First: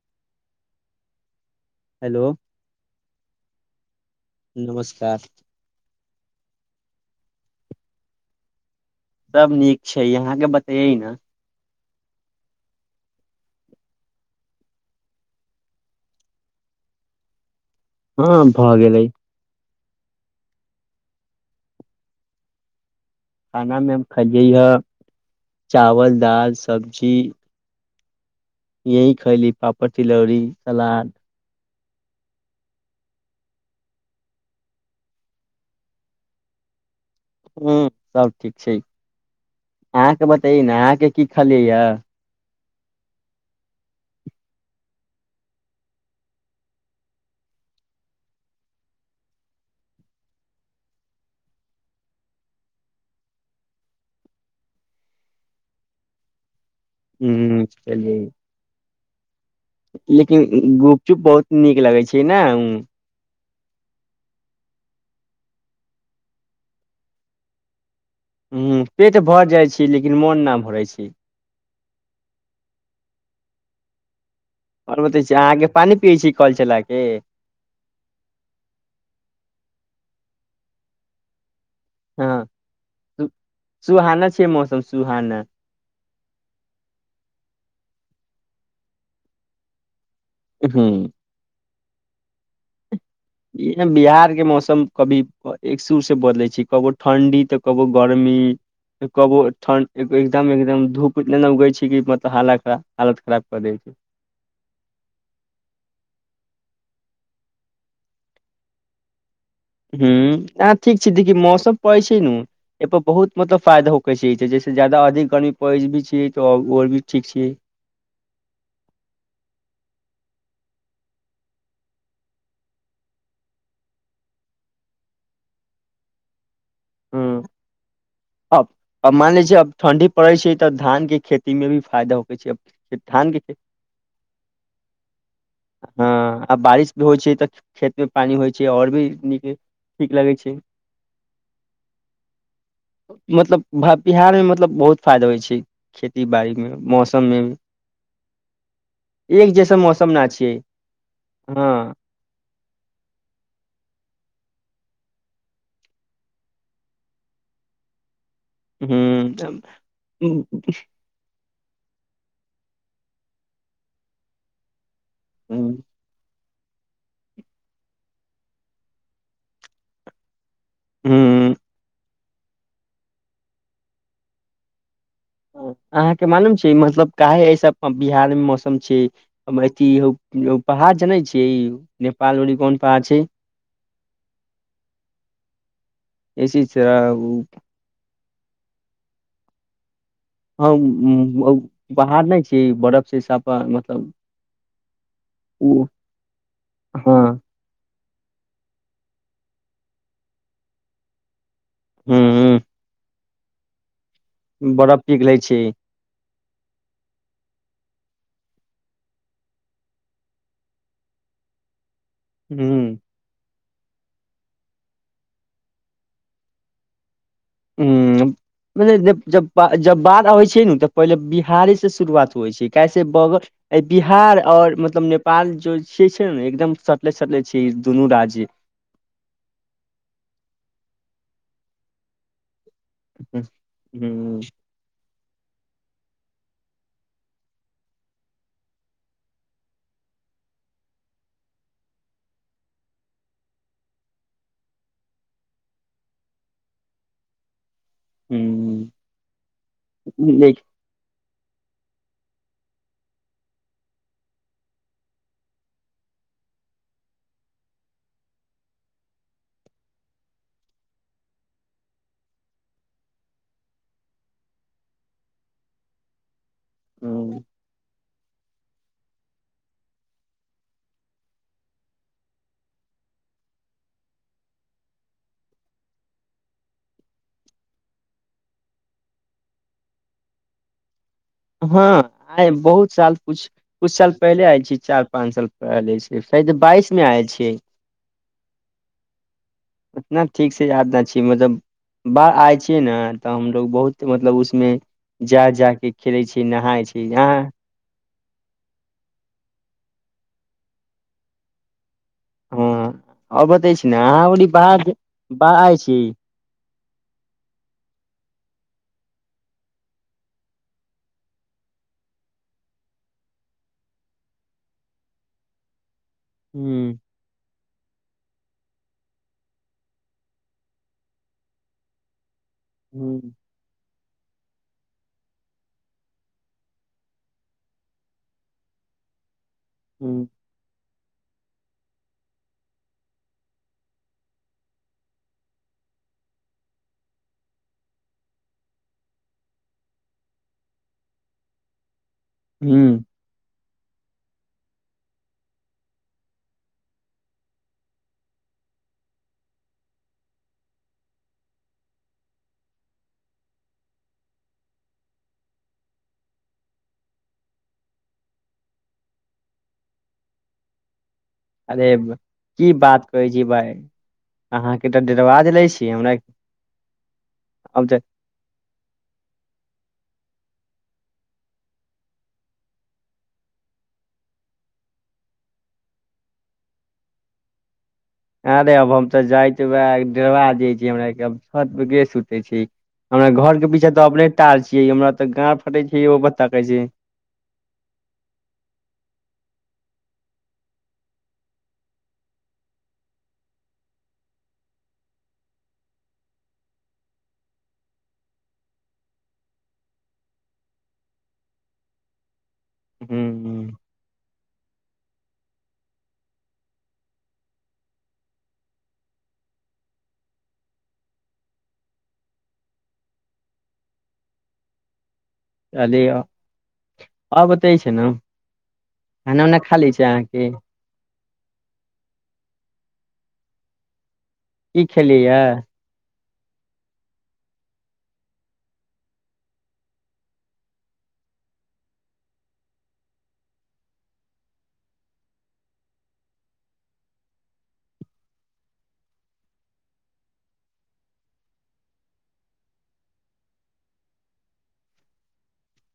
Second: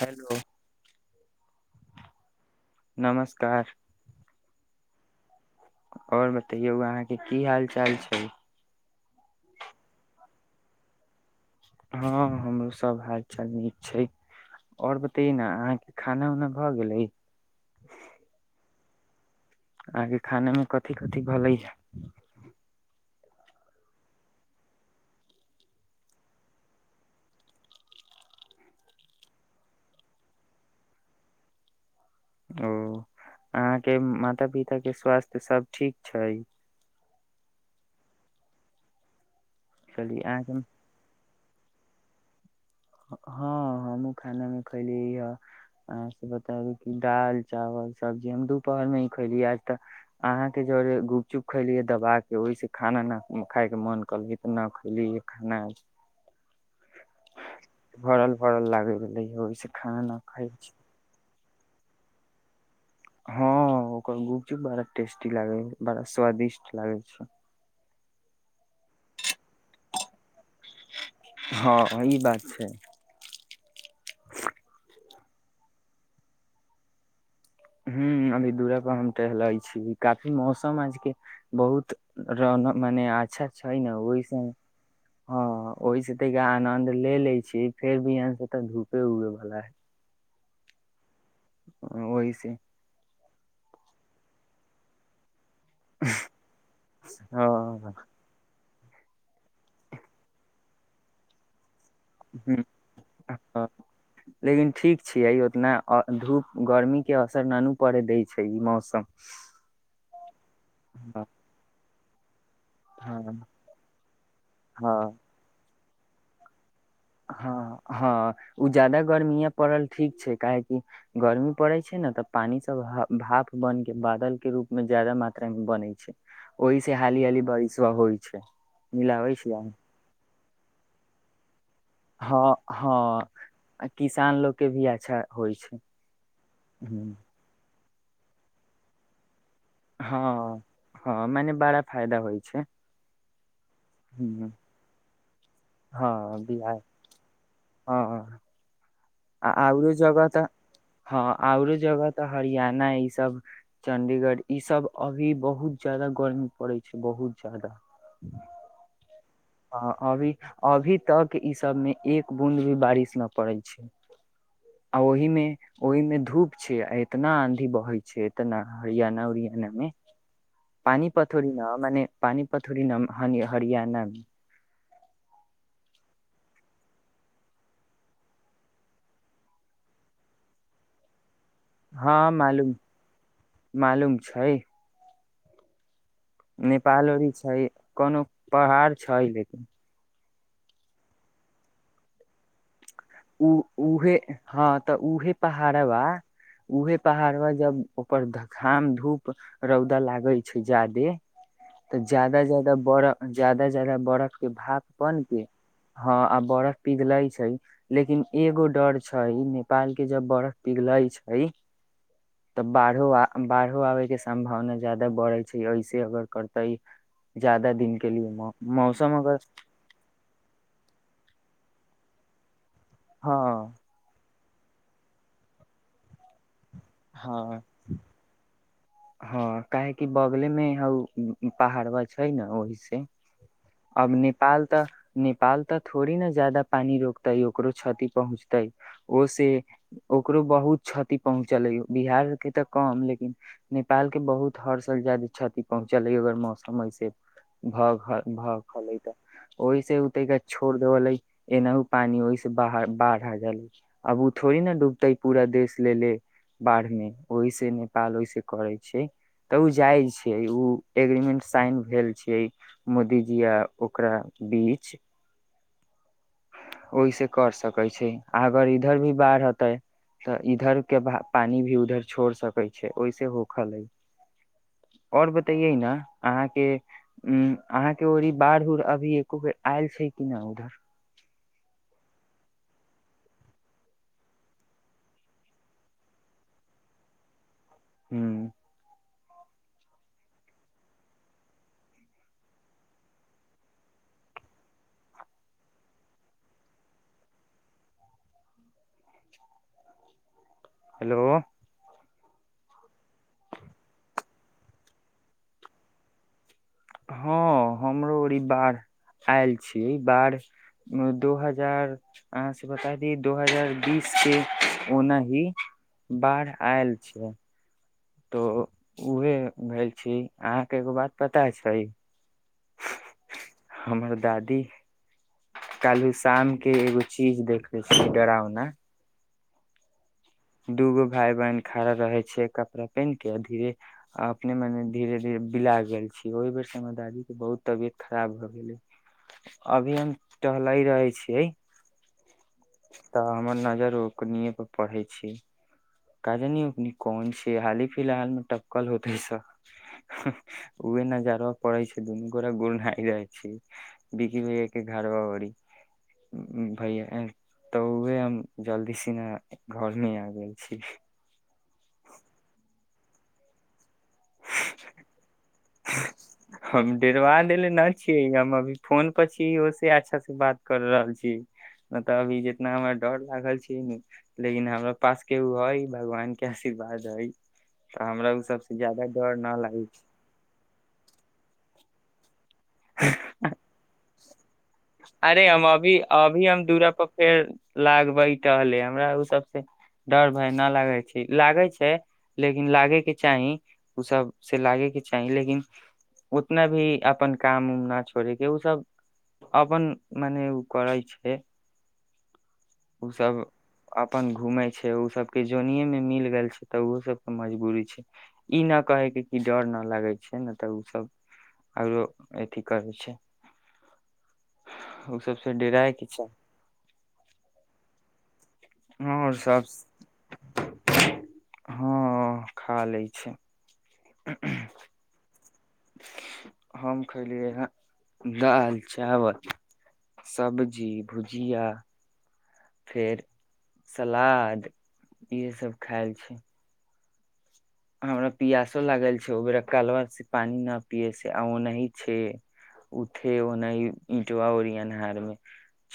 Hello hello नमस्कार नमस्कार और बतैयौ अहाँके की हाल चाल छै सब नीक छै यहाँके बतैयै ना हाँ हमरो सब हाल चाल नीक छै ओर बतै ने अहाँके खाना उना भऽ गेलै हाँ भऽ गेलैय अहाँ खाने मे कथि कथि भलैय ह खानामे हम खेलियै ह चावल दाल सब्जी यही खयली पापड़ तिलौड़ी सलाद ओ अहाँके माता पिता के स्वास्थ्य सब ठीक छै ह्म सब ठीक छै चलि अहाँके अहाँके बतायै ने अहाँके की खलियै यऽ हँ हमहूँ खानामे खयलि ह अह बताबू कि दाल चावल सब्जी हम दुपहरमे ही खयली ह आज तऽ अहाँके जरे गुपचुप खैली ह दवाके ओहिसे खाना नहि खायके मोन कल तऽ नहि खयली खाना आज हूँ चलियै भरल भरल लागे रहलै है होइ लेकिन गुपचुप बहुत नीक लगै छै ना उ हाँ ओकर गुपचुप बड़ा टेस्टी लागे ह बड़ा स्वादिष्ट लागे छै ह पेट भर जाइ छी लेकिन मोन नहि भरै छी हाँ ई बात छै आओर बतै छी अहाँके पानी पियै छी कल चला के ह्म अभी दूराे पर हम टहलै छी काफी मौसम आजके बहुत हँ रहन मने अच्छा छै ने सुहाना ओहिसे छै मौसम सुहाना हाँ ओहिसे आनद ले ले छी फेर बिहान से तऽ धूपे हुए भला हूँ ओहि से ई बिहार के मौसम कभी एक सुरसे बदलै छी कबो ठण्डी तऽ कबो हँ। गर्मी कबो ठंड एकदम एकदम धूप नयि ना उगै छी ह छै लेकिन ठीक छियै उतना आ धूप गर्मी के असर ना नु पड़ै दै छै ई मौसम हूँ आ ठीक छै हँ देखी मौसम पैसे नु एहि पर बहुत हँ मतलब फायदा होकर छै छै जैसे ज जादा अआदमी गर्मी परै [inaudible] हाँ हाँ ओ ज्यादा गर्मीए पड़ल ठीक छै काहे गर्मी पड़े छै ने तऽ पानी सब भाप बन के बादल के रूप में ज्यादा मात्रा मे बनै छै ओहि से हाली हाली ह बारिश होइ छै अब अ मान मिलाबै ले छी अब अहाँ। ठण्डी पड़ै छै तऽ धान के खेती मे भी फायदा होकै छै हाँ अब खे- धान के हाँ किसान लोक के भी अच्छा होइ छै आब बारिश भी हम्म, होइ छै तऽ खेत मे पानि होइ छै आओर भी नीक ठीक लगै छै हँ हँ मने बड़ा फायदा होइ छै मतलब बिहार मे हम्म, मतलब बहुत फायदा होइ छै खेती हँ बाड़ीमे बिहार मौसममे भी आ एक जैसन आओरो मौसम जगह ना तऽ छियै हँ आओरो हँ जगह तऽ हरियाणा ई सब चण्डीगढ़ ई सब अभी बहुत जादा गर्मी पड़े छै बहुत जादा हूँ हँ अभी अभी तक इस सब मे एक बूद भी बारिश न पड़ै छै आ ओहिमे ओहिमे धूप छै इतना आँधी बहै छै एतना हरियाणा उरियाना मे पानी पथरी हूँ न मने पानिपथुररी नम ह हरियाणा अहाँके मालूम छै मतलब काहे ऐस बिहार मे मौसम छै अथ पहाड़ जनै छै छियै हँ नेपाल ओरी मालूम कोन पहाड़ मालूम छै ऐसी छै नेपालो ओटी उ छै कोनो पहाड़ छै लेकिन हम बाहर नहि छी बरफ उ उहे हँ तऽ उऊहे पहाड़ ओ बा उऊहे पहाड़ हँ बा जब ओपर धकाम धूप रौद लागै छै ज्यादे तऽ जाददा हूँ जाददा बड़ा जादा जादा बड़ा के भाग बर्फ कोन पिघलै के छै हँ आ बर्फ पिघले छै लेकिन एगो डर छै नेपाल के जब बर्फ पिघले छै तऽ हूँ बाहरहो आ बाहरो आबैके सम्भावना ज़्यादाद बढ़ै छै ऐसे अगर करतै जादा दिन के लिए ह मौ मौसम जब अगर जब बढ़ अबै छै ने तऽ पहिले बिहारेसँ शुरुआत होइ छै कैसे ब हँ बिहार आओर मतलब नेपाल ज जे छै ने एकदम सटले सटले छै हँ ई दुनू राज्य हँ काहेकि बगलेमे हउ पहाड़वा छै ने ओहि अब हूं नेपाल तऽ नेपाल तऽ थोड़ी ना ज्यादा पानी रोकतै ओकरो क्षति पहुँचतै ओ से ओकरो बहुत क्षति पहुँच चलयौ बिहार के तऽ कम लेकिन नेपाल के बहुत हर साल ज्यादे क्षति पहुँचलै अगर मौसम ऐसे भ ख भ हूं गेले ओहि से ओतेक देख छोड़ देबय एना हूँ पानी ओहिसे बाहर बाढ़ आ जा अब ओ थोड़ी ने डूबतै पूरा देश लेलेे बाढ़मे ओहिसे नेपाल ओहिसे करै छै तऽ ओ जाई छै ओ एग्रीमेंट साइन भेल छै मोदीजी आ ओकरा बीच ओहि से कर सकैत छै अगर इधर भी बाढ़ अतै तऽ इधर के पानी भी उधर छोड़ सकै छै ओहिसे होखल है ओर बतयै ना अहाँके उ अहाँके ओरी बाढ़ उढ़ अभी एको बेर आयल छै कि न उधर हँ आ बहुत साल कछ कुछ साल पहिले आयल छी चार पाँच साल पहिले छै शायद बाइस मे आयल छियै हूँ उतना ठीकसे याद नहि अछि मतलब बाढ आइ छियै ने तऽ हमलोग बहुत मतलब उसमे जा जा कऽ खेलै छीयै नहाइ छी अहाँ हेलो हँ आ बतै छी ने अहाँ ओरी बाहर बाढ आयल छी हँ हमरो ओरी बाढ़ आयल छी बाढ़ दू हजार अहाँ से बता दिय दू हजार बीस के ओनाही बाढ़ आयल हूँ छीयै तो उहे भेल छी अहाँके एगो बात पता छय हू हमर दादी कालहि शाम के एगो चीज देखले छी डरावना हू दूगो भाइ बहिन खड़ा रहै छैयै कपड़ा पेन्हके धीरे अपने मने धीरे धीरे बिला गेल छियै ओहि बेर हमर दादीके बहुत तबियत खराब भऽ गेलै अभी हम टहलै रहै छियै हूँ तऽ हमर न ओकनिये पढ़ै काज कोन छी हाली फिलहाल मे टपकल होते सब उहे नजरवा पड़ै छै दुनू गोड़ गुड़ना जाइ छै बिकी भैया के घड़बा ओरी भैया तऽ उहे हम जल्दी सिना घर मे आ गेल छी अरे की बात कहै छी भाय अहाँके तऽ डेरबा दैलै छी हमरा हम डेरबा देले न हम तऽ छियै हम अभी फोन पर छी ओसे अच्छा से बात कर रहल छी नयित अभी जितना हमरा डर लागल छी ने लेकिन हमरा पास के ओ हइ भगवान के आशीर्वाद हइ तऽ हमरा ओ सबस आरे अब ज्यादा हम तऽ डर जाइ न छी लागे वएह छै के डेरबा जाइ छी हमरा [unintelligible] हमरा घरके पीछा तऽ अपने ताज अरे हम अभी अभी हम छै दूरा पर फेर लागबै टहले हमरा ओ सबसे डर भय न लागै छै लागै छै लेकिन लागे के चाही ओ सब से लागे के चाही लेकिन उतना भी अपन काम उम न छोड़ेके ओसब अपन मने ओ करै छै ओ सब हूँ अपन घूमै ओ सब जोनीये मे मिलगैल छै तऽ ओ सबके मजबूरी छै ई नहि कहैके डर नहि लागै छै नहि तऽ उ सब आरो अथि करै छै ओ सब अरे आ बतै छी ना आओर सब हँ खा ल छै [inaudible] की खेलिययए हम खयलियै ह दाल चावल सब्जी भुजिया फेर सलाद इएहसभ खाइल छै हमरा पियासो लागल छै ओ बेरा कलवा से पानि न पिये से आ ओनाही छै उठे ओनाही इंटवा ओर अन्हार मे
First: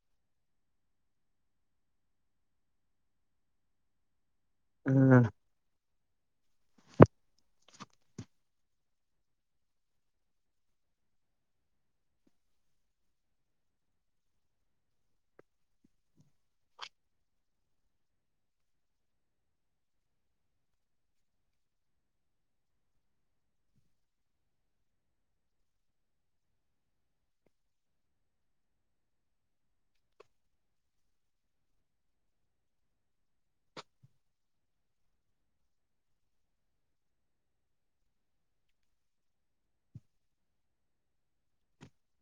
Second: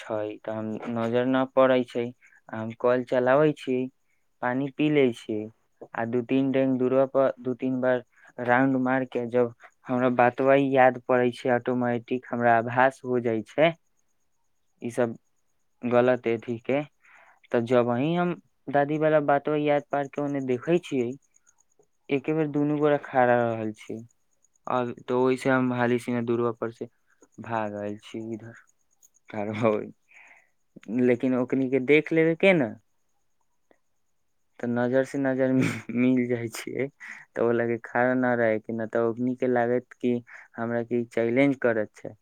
छै तऽ हम नजर न पड़ै छै आ हम कल चलाबै छी पानी पी ले हँ छिय आ दू तीन दूरा पर दू तीन बार राउंड मार के जब हमरा बातव याद पड़े छै ऑटोमेटिक हमरा आभास हो जाइ छै ईसभ गलत अइ थीके तऽ जब अही हम दादीवला बातो याद पार कऽ ओन्ने देखै छियै एके बेर दुनू गोराे खड़ा रहल छियै आब तऽ ओहिसँ हम हाली सिना दूर्बपरसँ भागल छी इधर तर लेकिन ओकन के देख लेबै के ने तऽ नजर से नजरि मिल जाइ छियै तऽ ओ लाग खड़ा नहि रहै के नहि तऽ ओन के लागैत कि हमरा क चैलेंज करत छै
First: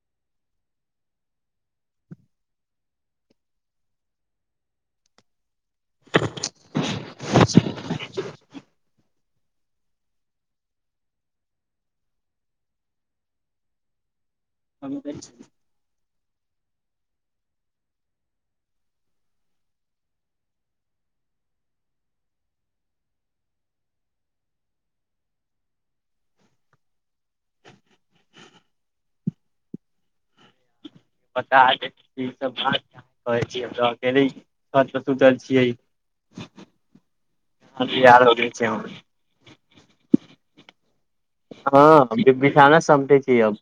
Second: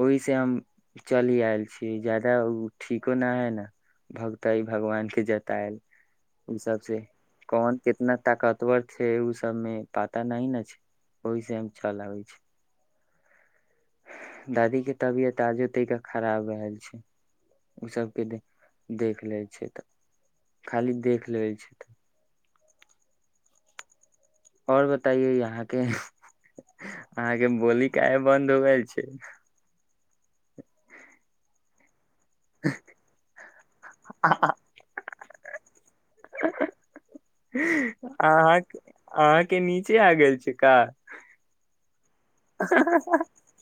ओहि से हम चली आयल छीय जदाा ठीको न है ने भगतई भगवान के जतायल ओसाब से कोन कितना ताकत ततर छै ओ सबमे पता न ने छै ओहि से चलबै छै दादी के तबियत आजो तैा ख खराब रहल छै ओ सभके देख देख लै छै तऽ खाली देख लै छै तऽ आओर बताइए यहाँके अहाँके बोली काय बन्द हो गेल छै पता नै ई सब बात कहै छी अकेले सुूतल छियै हो गेल अहाँ छै हम। अहाँ के नीचे आ गेल छै क हँ जे बिछाना समटे छी अब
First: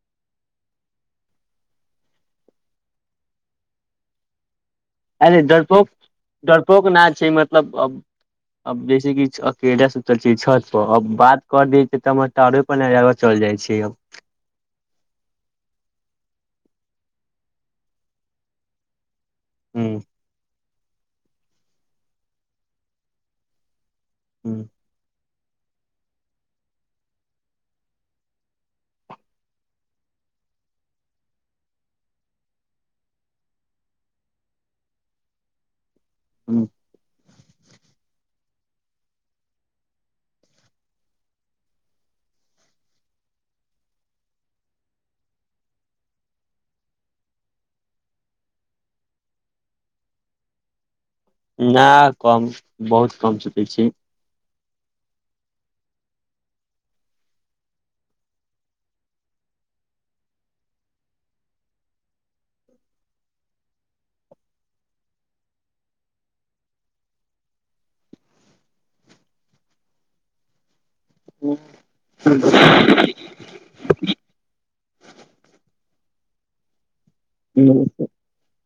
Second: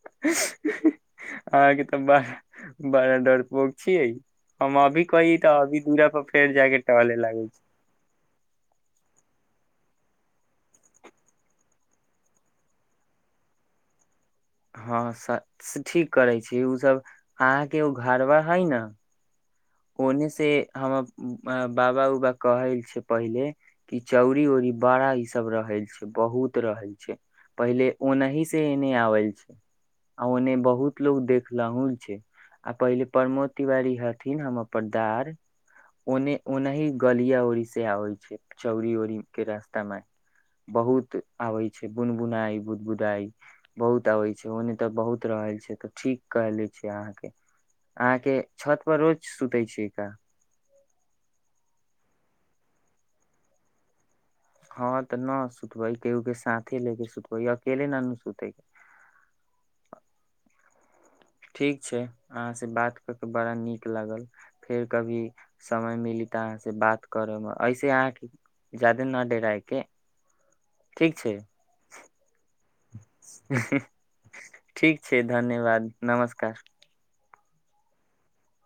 अहाँके तऽ बड़ा बड़ा डर पोक छियै हम अभी कही अे तऽ अभी डरपोक दूरा पर फेर जाके डरपोको न टहले छै लागे मतलब अब अब जैस कि के स चल छत पररब बात कर दै छ तऽ हमर टारे परर नजा चलि जाइ छै हँ स ठीक करै छी ओसभ अहाँके ओ घर बर हइ ने हूँ ओने से हमर बाबा उबा कहल छै पहिले कि चौरी हूँ ओरी बारा सब रहल छै बहुत रहल छै पहिले ओनाहि से एने आवल छै आ ओने बहुत लोग देखलहु छै आ पहिले प्रमोद तिवारी हथि हम परदार ओने हूँ ओनाहि गलिया ओड़ी से आबै छै चौरी वौरीके रास्तामे बहुत आबैत छै बुन बुनाइ बुदबुदाइ बहुत आबैत छै ओ नहि तऽ बहुत रहल छै तऽ ठीक कह ले छै अहाँके अहाँके छत पर रोज सुताै छै का न कम बहुत कम सूतै छी हँ तऽ न सुूतबै कय के साथे लैके सुतब अकेेल नन सुूत ठीक छै अहाँसँ बात कऽ कऽ बड़ा नीक लागल फेर कभी समय मिली तऽ अहाँसँ बात करयमे इसे अहाँके जा्यदे नहि डरायके [unintelligible] हींह ठीक छै धन्यवाद नमस्कार [unintelligible]